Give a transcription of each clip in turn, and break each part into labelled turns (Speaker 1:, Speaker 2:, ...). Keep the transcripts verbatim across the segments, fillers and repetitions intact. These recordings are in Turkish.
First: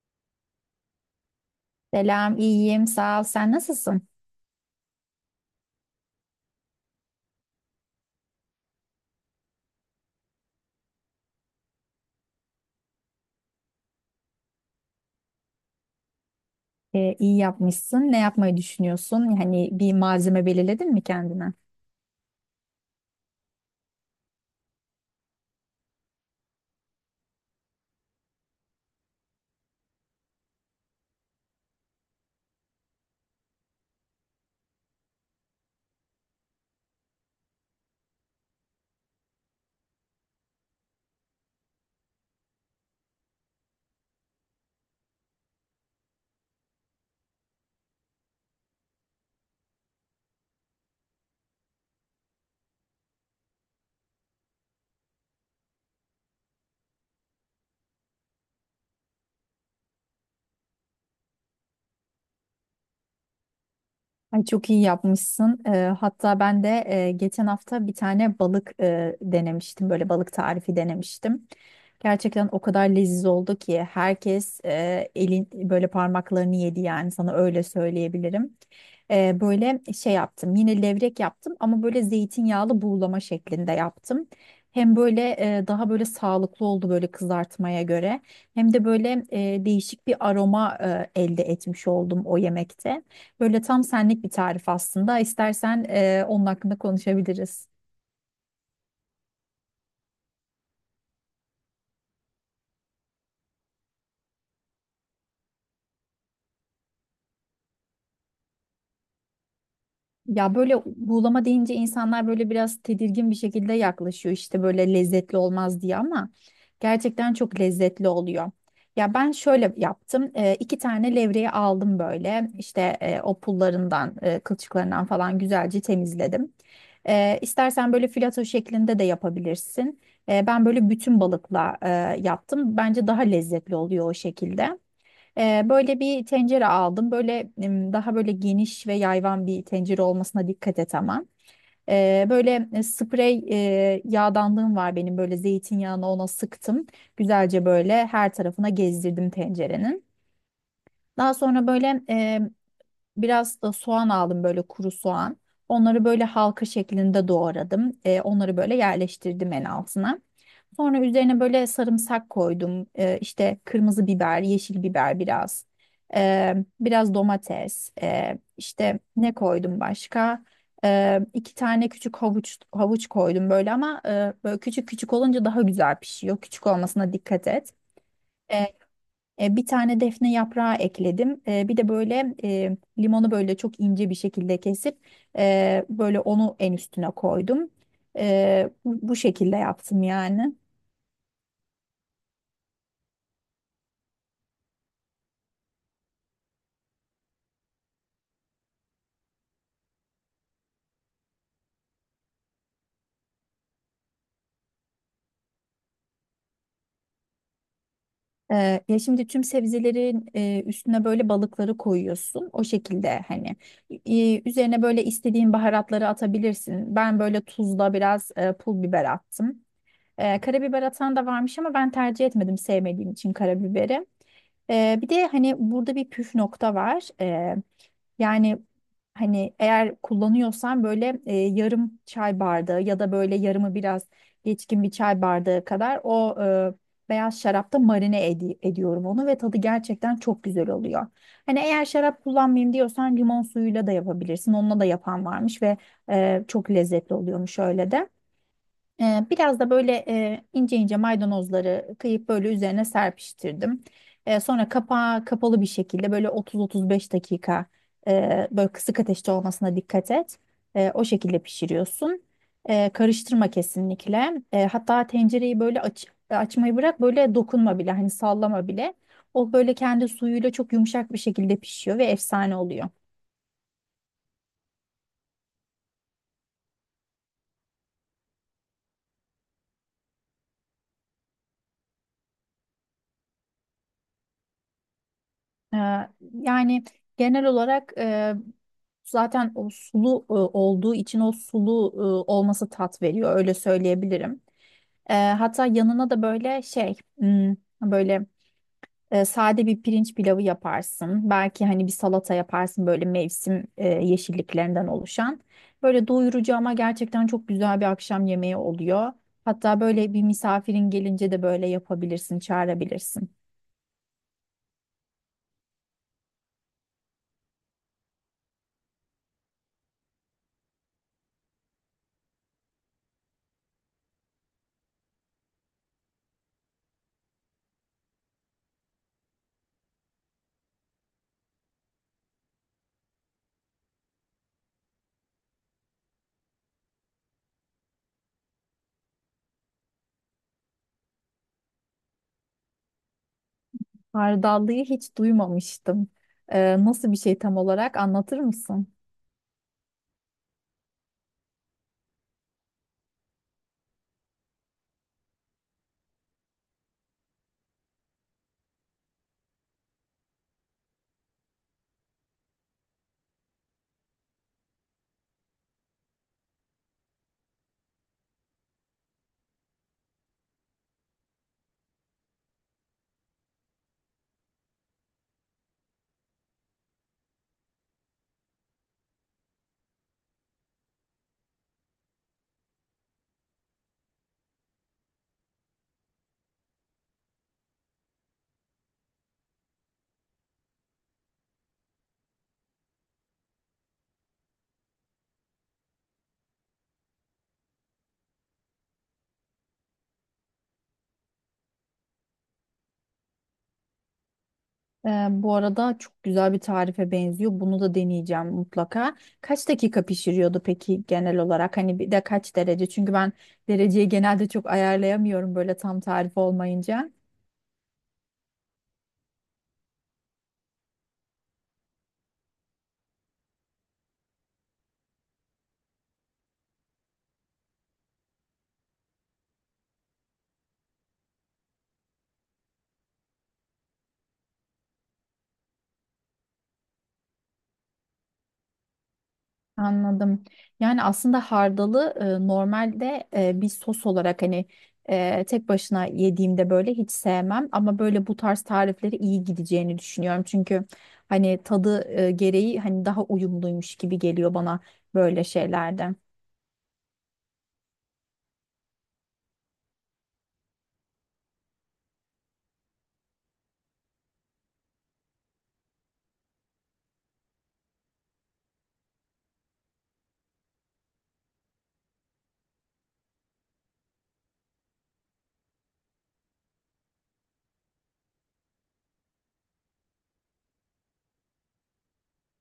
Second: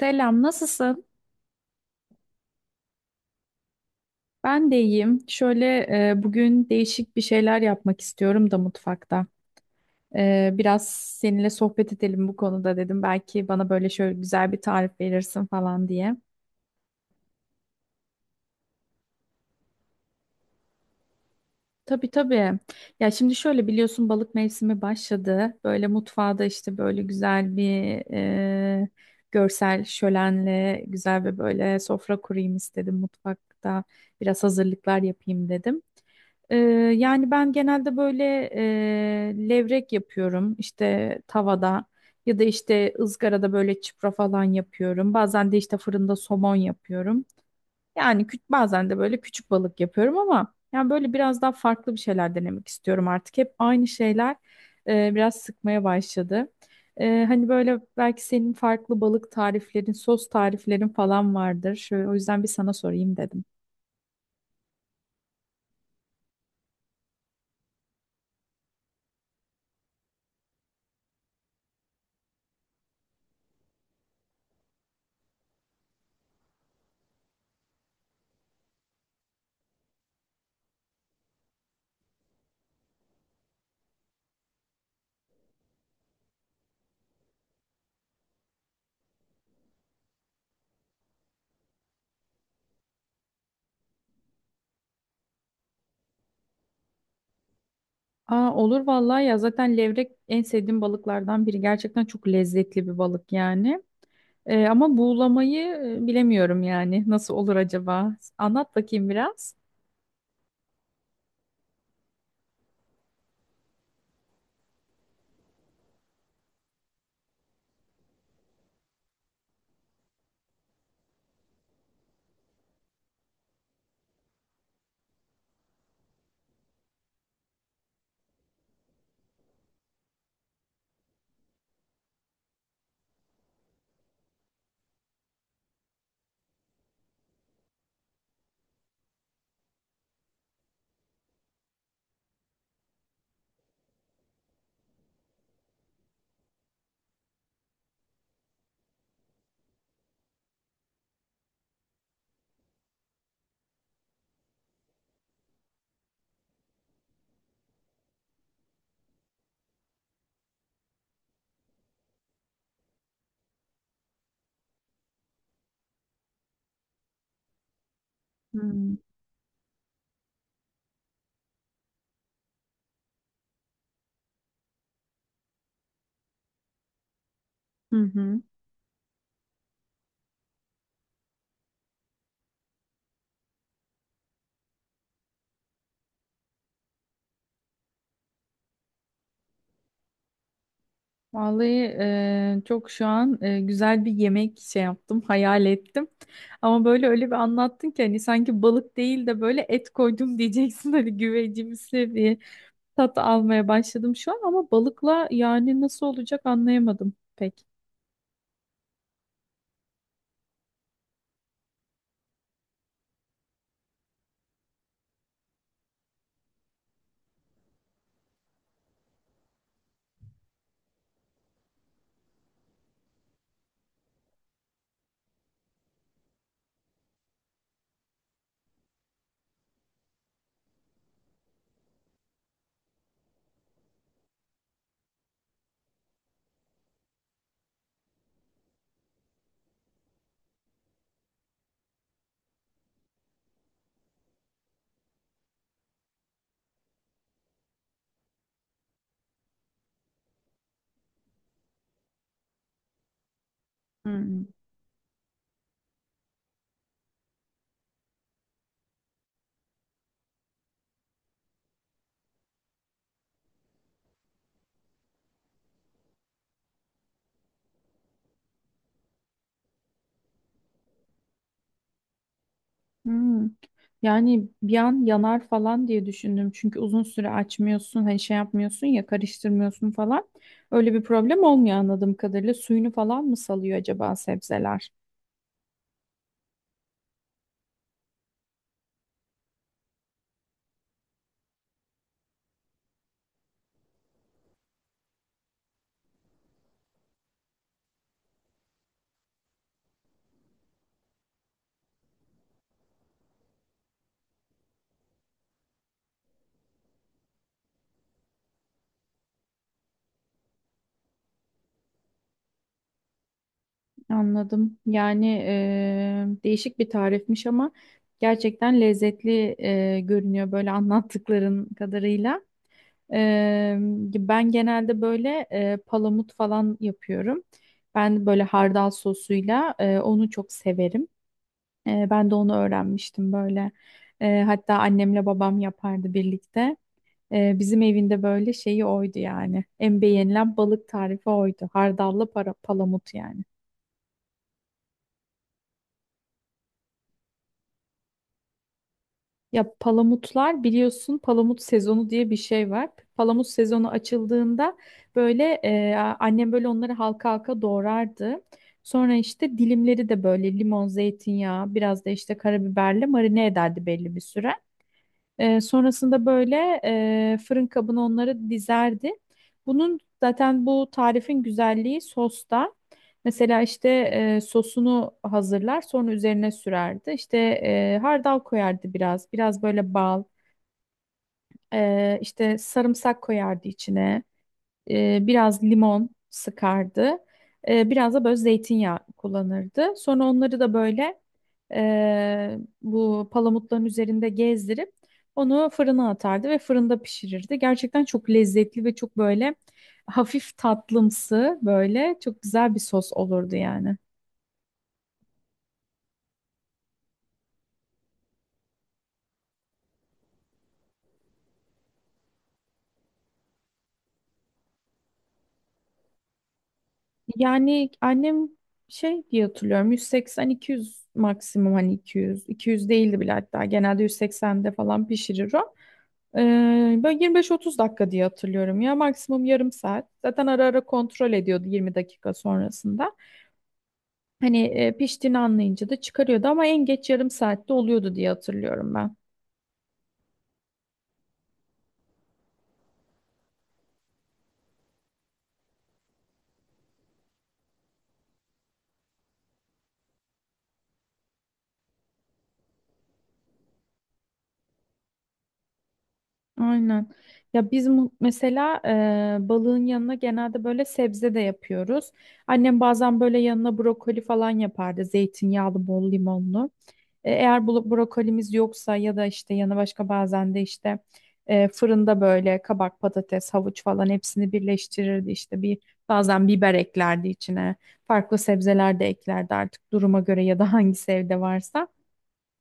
Speaker 1: Selam, nasılsın?
Speaker 2: Selam, iyiyim, sağ ol. Sen nasılsın?
Speaker 1: Ben de iyiyim. Şöyle e, bugün değişik bir şeyler yapmak istiyorum da mutfakta. E, biraz seninle sohbet edelim bu konuda dedim. Belki bana böyle şöyle güzel bir tarif verirsin falan diye.
Speaker 2: Ee, iyi yapmışsın. Ne yapmayı düşünüyorsun? Yani bir malzeme belirledin mi kendine?
Speaker 1: Tabii tabii. Ya şimdi şöyle biliyorsun balık mevsimi başladı. Böyle mutfağda işte böyle güzel bir e, görsel şölenle güzel ve böyle sofra kurayım istedim mutfakta. Biraz hazırlıklar yapayım dedim. Ee, Yani ben genelde böyle e, levrek yapıyorum işte tavada ya da işte ızgarada böyle çipra falan yapıyorum. Bazen de işte fırında somon yapıyorum. Yani küç- bazen de böyle küçük balık yapıyorum ama yani böyle biraz daha farklı bir şeyler denemek istiyorum artık. Hep aynı şeyler e, biraz sıkmaya başladı. E, hani böyle belki senin farklı balık tariflerin, sos tariflerin falan vardır. Şöyle, o yüzden bir sana sorayım dedim.
Speaker 2: Ay çok iyi yapmışsın. Ee, hatta ben de e, geçen hafta bir tane balık e, denemiştim. Böyle balık tarifi denemiştim. Gerçekten o kadar leziz oldu ki herkes e, elin böyle parmaklarını yedi, yani sana öyle söyleyebilirim. E, böyle şey yaptım, yine levrek yaptım ama böyle zeytinyağlı buğulama şeklinde yaptım. Hem böyle e, daha böyle sağlıklı oldu böyle kızartmaya göre, hem de böyle e, değişik bir aroma e, elde etmiş oldum o yemekte. Böyle tam senlik bir tarif aslında. İstersen e, onun hakkında konuşabiliriz.
Speaker 1: Aa, olur vallahi ya, zaten levrek en sevdiğim balıklardan biri. Gerçekten çok lezzetli bir balık yani. Ee, ama buğulamayı e, bilemiyorum yani. Nasıl olur acaba? Anlat bakayım biraz.
Speaker 2: Ya böyle buğulama deyince insanlar böyle biraz tedirgin bir şekilde yaklaşıyor, işte böyle lezzetli olmaz diye, ama gerçekten çok lezzetli oluyor. Ya ben şöyle yaptım. Ee, iki tane levreyi aldım, böyle işte e, o pullarından, e, kılçıklarından falan güzelce temizledim. Ee, istersen böyle filato şeklinde de yapabilirsin. Ee, ben böyle bütün balıkla e, yaptım, bence daha lezzetli oluyor o şekilde. Ee, böyle bir tencere aldım. Böyle em, daha böyle geniş ve yayvan bir tencere olmasına dikkat et ama. Ee, böyle e, sprey e, yağdanlığım var benim. Böyle zeytinyağını ona sıktım. Güzelce böyle her tarafına gezdirdim tencerenin. Daha sonra böyle e, biraz da soğan aldım, böyle kuru soğan. Onları böyle halka şeklinde doğradım. E, onları böyle yerleştirdim en altına. Sonra üzerine böyle sarımsak koydum. Ee, işte kırmızı biber, yeşil biber biraz. Ee, Biraz domates. Ee,
Speaker 1: Hmm.
Speaker 2: işte ne koydum başka? Ee, iki tane küçük havuç havuç koydum böyle, ama e, böyle küçük küçük olunca daha güzel pişiyor. Küçük olmasına dikkat et.
Speaker 1: Hı hı.
Speaker 2: Ee, e, Bir tane defne yaprağı ekledim. Ee, bir de böyle e, limonu böyle çok ince bir şekilde kesip e, böyle onu en üstüne koydum. Ee, bu bu şekilde yaptım yani.
Speaker 1: Vallahi e, çok şu an e, güzel bir yemek şey yaptım, hayal ettim. Ama böyle öyle bir anlattın ki hani sanki balık değil de böyle et koydum diyeceksin hani güvecimsi bir tat almaya başladım şu an ama balıkla yani nasıl olacak anlayamadım pek.
Speaker 2: Ee, ya şimdi tüm sebzelerin e, üstüne böyle balıkları koyuyorsun. O şekilde hani e, üzerine böyle istediğin baharatları atabilirsin. Ben böyle tuzla biraz e, pul biber attım. Ee, karabiber atan da varmış ama ben tercih etmedim sevmediğim için karabiberi. Ee, bir de hani burada bir püf nokta var. Ee, yani Hani eğer kullanıyorsan böyle e, yarım çay bardağı ya da böyle yarımı biraz geçkin bir çay bardağı kadar o e, beyaz şarapta marine edi- ediyorum onu ve tadı gerçekten çok güzel oluyor. Hani eğer şarap kullanmayayım diyorsan limon suyuyla da yapabilirsin. Onunla da yapan varmış ve e, çok lezzetli oluyormuş öyle de. Ee, Biraz da böyle e, ince ince maydanozları kıyıp böyle üzerine serpiştirdim. Ee,
Speaker 1: Hı.
Speaker 2: sonra kapağı kapalı bir şekilde böyle otuz otuz beş dakika, e, böyle kısık ateşte olmasına dikkat et. E, o şekilde pişiriyorsun. E, karıştırma kesinlikle. E, hatta tencereyi böyle aç, açmayı bırak, böyle dokunma bile, hani sallama bile. O böyle kendi suyuyla çok yumuşak bir şekilde pişiyor ve efsane oluyor.
Speaker 1: Hmm. Yani bir an yanar falan diye düşündüm. Çünkü uzun süre açmıyorsun, hani şey yapmıyorsun ya, karıştırmıyorsun falan. Öyle bir problem olmuyor anladığım kadarıyla. Suyunu falan mı salıyor acaba sebzeler?
Speaker 2: Ee, yani Genel olarak e, zaten o sulu e, olduğu için, o sulu e, olması tat veriyor, öyle söyleyebilirim. Ee, hatta yanına da böyle şey, hmm, böyle. E, sade bir pirinç pilavı yaparsın. Belki hani bir salata yaparsın böyle mevsim e, yeşilliklerinden oluşan. Böyle doyurucu ama gerçekten çok güzel bir akşam yemeği oluyor. Hatta böyle bir misafirin gelince de böyle yapabilirsin, çağırabilirsin.
Speaker 1: Anladım. Yani eee, değişik bir tarifmiş ama gerçekten lezzetli eee, görünüyor böyle anlattıkların kadarıyla. Eee, Ben genelde böyle eee, palamut falan yapıyorum. Ben böyle hardal sosuyla eee, onu çok severim. Ee, ben de onu öğrenmiştim böyle. Ee, hatta annemle babam yapardı birlikte. Ee, bizim evinde böyle şeyi oydu yani. En beğenilen balık tarifi oydu. Hardallı para, palamut yani.
Speaker 2: Hardallıyı hiç duymamıştım. E, nasıl bir şey tam olarak anlatır mısın?
Speaker 1: Ya palamutlar biliyorsun palamut sezonu diye bir şey var. Palamut sezonu açıldığında böyle e, annem böyle onları halka halka doğrardı. Sonra işte dilimleri de böyle limon, zeytinyağı, biraz da işte karabiberle marine ederdi belli bir süre. Ee, sonrasında böyle e, fırın kabına onları dizerdi. Bunun zaten bu tarifin güzelliği sosta. Mesela işte e, sosunu hazırlar, sonra üzerine sürerdi. İşte e, hardal koyardı biraz, biraz böyle bal, e, işte sarımsak koyardı içine, e, biraz limon sıkardı. E, biraz da böyle zeytinyağı kullanırdı. Sonra onları da böyle e, bu palamutların üzerinde gezdirip onu fırına atardı ve fırında pişirirdi. Gerçekten çok lezzetli ve çok böyle hafif tatlımsı, böyle çok güzel bir sos olurdu yani.
Speaker 2: Ee, bu arada çok güzel bir tarife benziyor. Bunu da deneyeceğim mutlaka. Kaç dakika pişiriyordu peki genel olarak? Hani bir de kaç derece? Çünkü ben dereceyi genelde çok ayarlayamıyorum böyle tam tarif olmayınca.
Speaker 1: Yani annem şey diye hatırlıyorum yüz seksen iki yüz maksimum, hani iki yüz iki yüz değildi bile, hatta genelde yüz seksende falan pişirir o. Ee, böyle yirmi beş otuz dakika diye hatırlıyorum ya, maksimum yarım saat. Zaten ara ara kontrol ediyordu yirmi dakika sonrasında. Hani e, piştiğini anlayınca da çıkarıyordu, ama en geç yarım saatte oluyordu diye hatırlıyorum.
Speaker 2: Anladım. Yani aslında hardalı e, normalde e, bir sos olarak hani e, tek başına yediğimde böyle hiç sevmem. Ama böyle bu tarz tarifleri iyi gideceğini düşünüyorum. Çünkü hani tadı e, gereği hani daha uyumluymuş gibi geliyor bana böyle şeylerde.
Speaker 1: Aynen. Ya biz mu- mesela e, balığın yanına genelde böyle sebze de yapıyoruz. Annem bazen böyle yanına brokoli falan yapardı. Zeytinyağlı, bol limonlu. E, eğer bu brokolimiz yoksa ya da işte yanı başka, bazen de işte e, fırında böyle kabak, patates, havuç falan hepsini birleştirirdi. İşte bir, bazen biber eklerdi içine. Farklı sebzeler de eklerdi artık duruma göre ya da hangisi evde varsa.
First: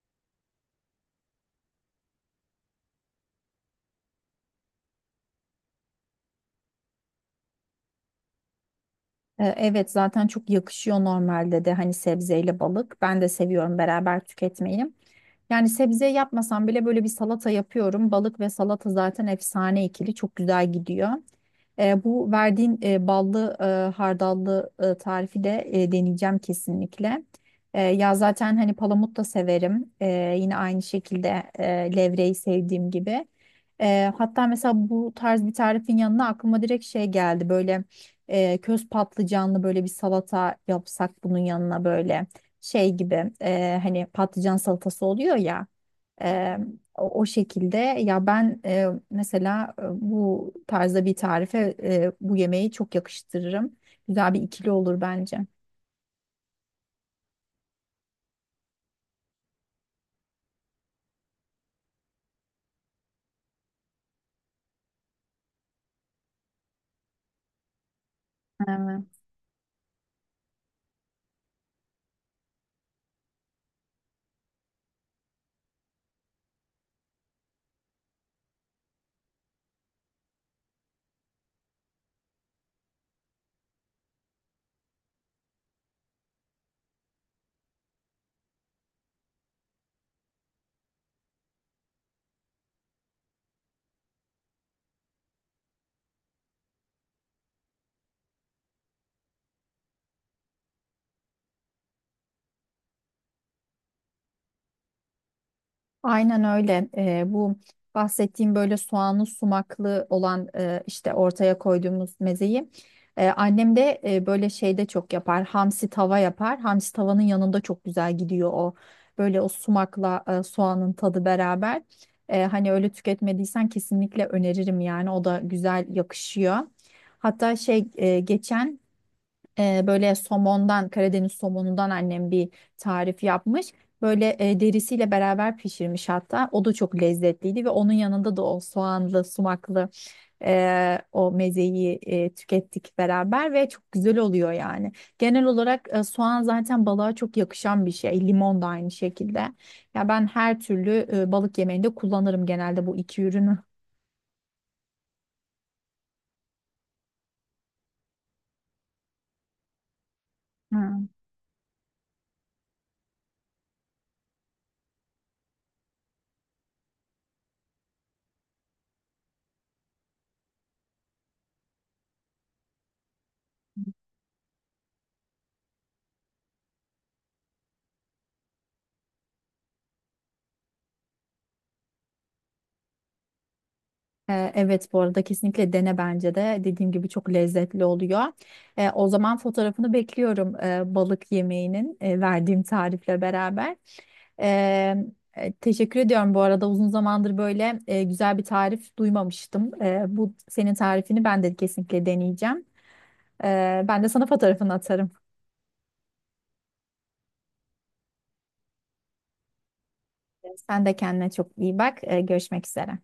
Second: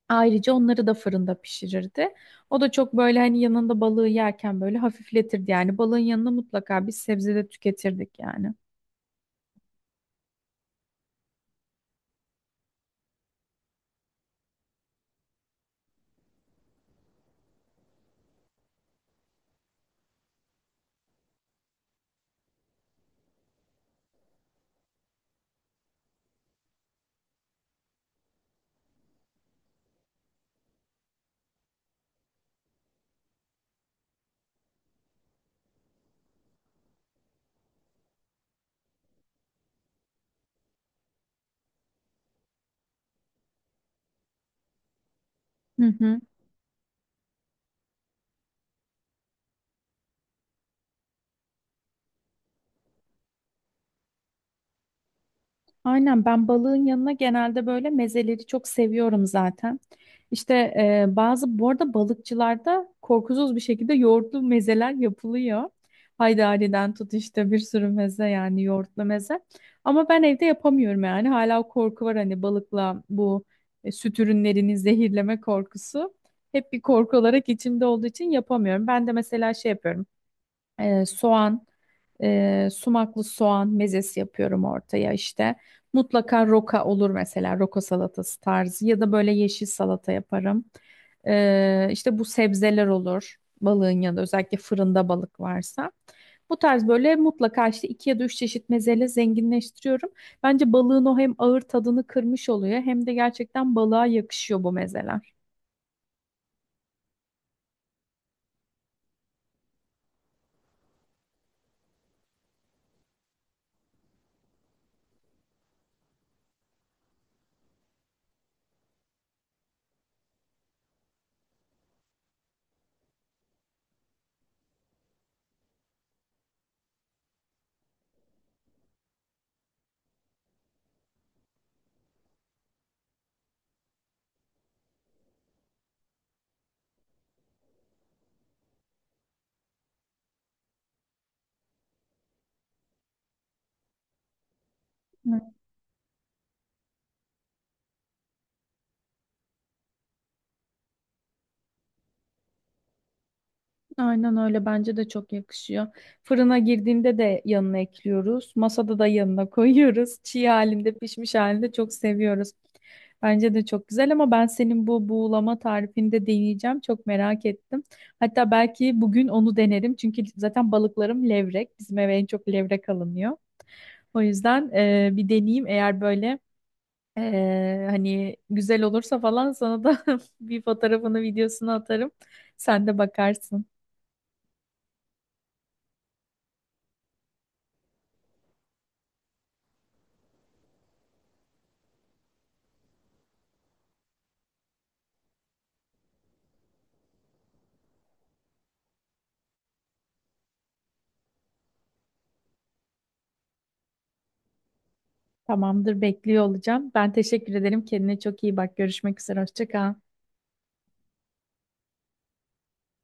Speaker 1: Ayrıca onları da fırında pişirirdi. O da çok böyle hani yanında balığı yerken böyle hafifletirdi. Yani balığın yanına mutlaka bir sebze de tüketirdik yani.
Speaker 2: E, Evet, zaten çok yakışıyor normalde de hani sebzeyle balık. Ben de seviyorum beraber tüketmeyi. Yani sebze yapmasam bile böyle bir salata yapıyorum. Balık ve salata zaten efsane ikili, çok güzel gidiyor. E, bu verdiğin e, ballı e, hardallı e, tarifi de e, deneyeceğim kesinlikle. E, ya zaten hani palamut da severim. E, yine aynı şekilde e, levreyi sevdiğim gibi. E, hatta mesela bu tarz bir tarifin yanına aklıma direkt şey geldi. Böyle e, köz patlıcanlı böyle bir salata yapsak bunun yanına, böyle şey gibi, e, hani patlıcan salatası oluyor ya.
Speaker 1: Hı hı.
Speaker 2: Eee, o, o şekilde ya ben eee, mesela eee, bu tarzda bir tarife eee, bu yemeği çok yakıştırırım. Güzel bir ikili olur bence.
Speaker 1: Aynen, ben balığın yanına genelde böyle mezeleri çok seviyorum zaten. İşte e, bazı bu arada balıkçılarda korkusuz bir şekilde yoğurtlu mezeler yapılıyor. Haydari'den tut işte bir sürü meze, yani yoğurtlu
Speaker 2: Evet.
Speaker 1: meze. Ama ben evde yapamıyorum yani, hala o korku var hani balıkla bu e, süt ürünlerini zehirleme korkusu. Hep bir korku olarak içimde olduğu için yapamıyorum. Ben de mesela şey yapıyorum, e, soğan, e, sumaklı soğan mezesi yapıyorum ortaya işte. Mutlaka roka olur, mesela roka salatası tarzı ya da böyle yeşil salata yaparım. E, işte bu sebzeler olur balığın yanında, özellikle fırında balık varsa. Bu tarz böyle mutlaka işte iki ya da üç çeşit mezeyle zenginleştiriyorum. Bence balığın o hem ağır tadını kırmış oluyor hem de gerçekten balığa yakışıyor bu mezeler.
Speaker 2: Aynen öyle. Ee, bu bahsettiğim böyle soğanlı sumaklı olan e, işte ortaya koyduğumuz mezeyi e, annem de e, böyle şeyde çok yapar. Hamsi tava yapar. Hamsi tavanın yanında çok güzel gidiyor o. Böyle o sumakla e, soğanın tadı beraber. E, hani öyle tüketmediysen kesinlikle öneririm yani. O da güzel yakışıyor. Hatta şey e, geçen e, böyle somondan, Karadeniz somonundan annem bir tarif yapmış. Böyle e, derisiyle beraber pişirmiş hatta. O da çok lezzetliydi ve onun yanında da o soğanlı, sumaklı e, o mezeyi e, tükettik beraber ve çok güzel oluyor yani. Genel olarak e, soğan zaten balığa çok yakışan bir şey. Limon da aynı şekilde. Ya ben her türlü e, balık yemeğinde kullanırım genelde bu iki ürünü.
Speaker 1: Aynen öyle, bence de çok yakışıyor. Fırına girdiğinde de yanına ekliyoruz. Masada da yanına koyuyoruz. Çiğ halinde,
Speaker 2: Hı.
Speaker 1: pişmiş halinde çok seviyoruz. Bence de çok güzel, ama ben senin bu buğulama tarifini de deneyeceğim. Çok merak ettim. Hatta belki bugün onu denerim. Çünkü zaten balıklarım levrek. Bizim eve en çok levrek alınıyor. O yüzden e, bir deneyeyim. Eğer böyle e, hani güzel olursa falan sana da bir fotoğrafını, videosunu atarım. Sen de bakarsın.
Speaker 2: Ee, Evet, bu arada kesinlikle dene bence de. Dediğim gibi çok lezzetli oluyor. Ee, o zaman fotoğrafını bekliyorum e, balık yemeğinin, e, verdiğim tarifle beraber. Ee, e, Teşekkür ediyorum, bu arada uzun zamandır böyle e, güzel bir tarif duymamıştım. Ee, bu senin tarifini ben de kesinlikle deneyeceğim. Ee, ben de sana fotoğrafını atarım.
Speaker 1: Tamamdır, bekliyor olacağım. Ben teşekkür ederim. Kendine çok iyi bak. Görüşmek üzere. Hoşça kal.
Speaker 2: Sen de kendine çok iyi bak. Ee, görüşmek üzere.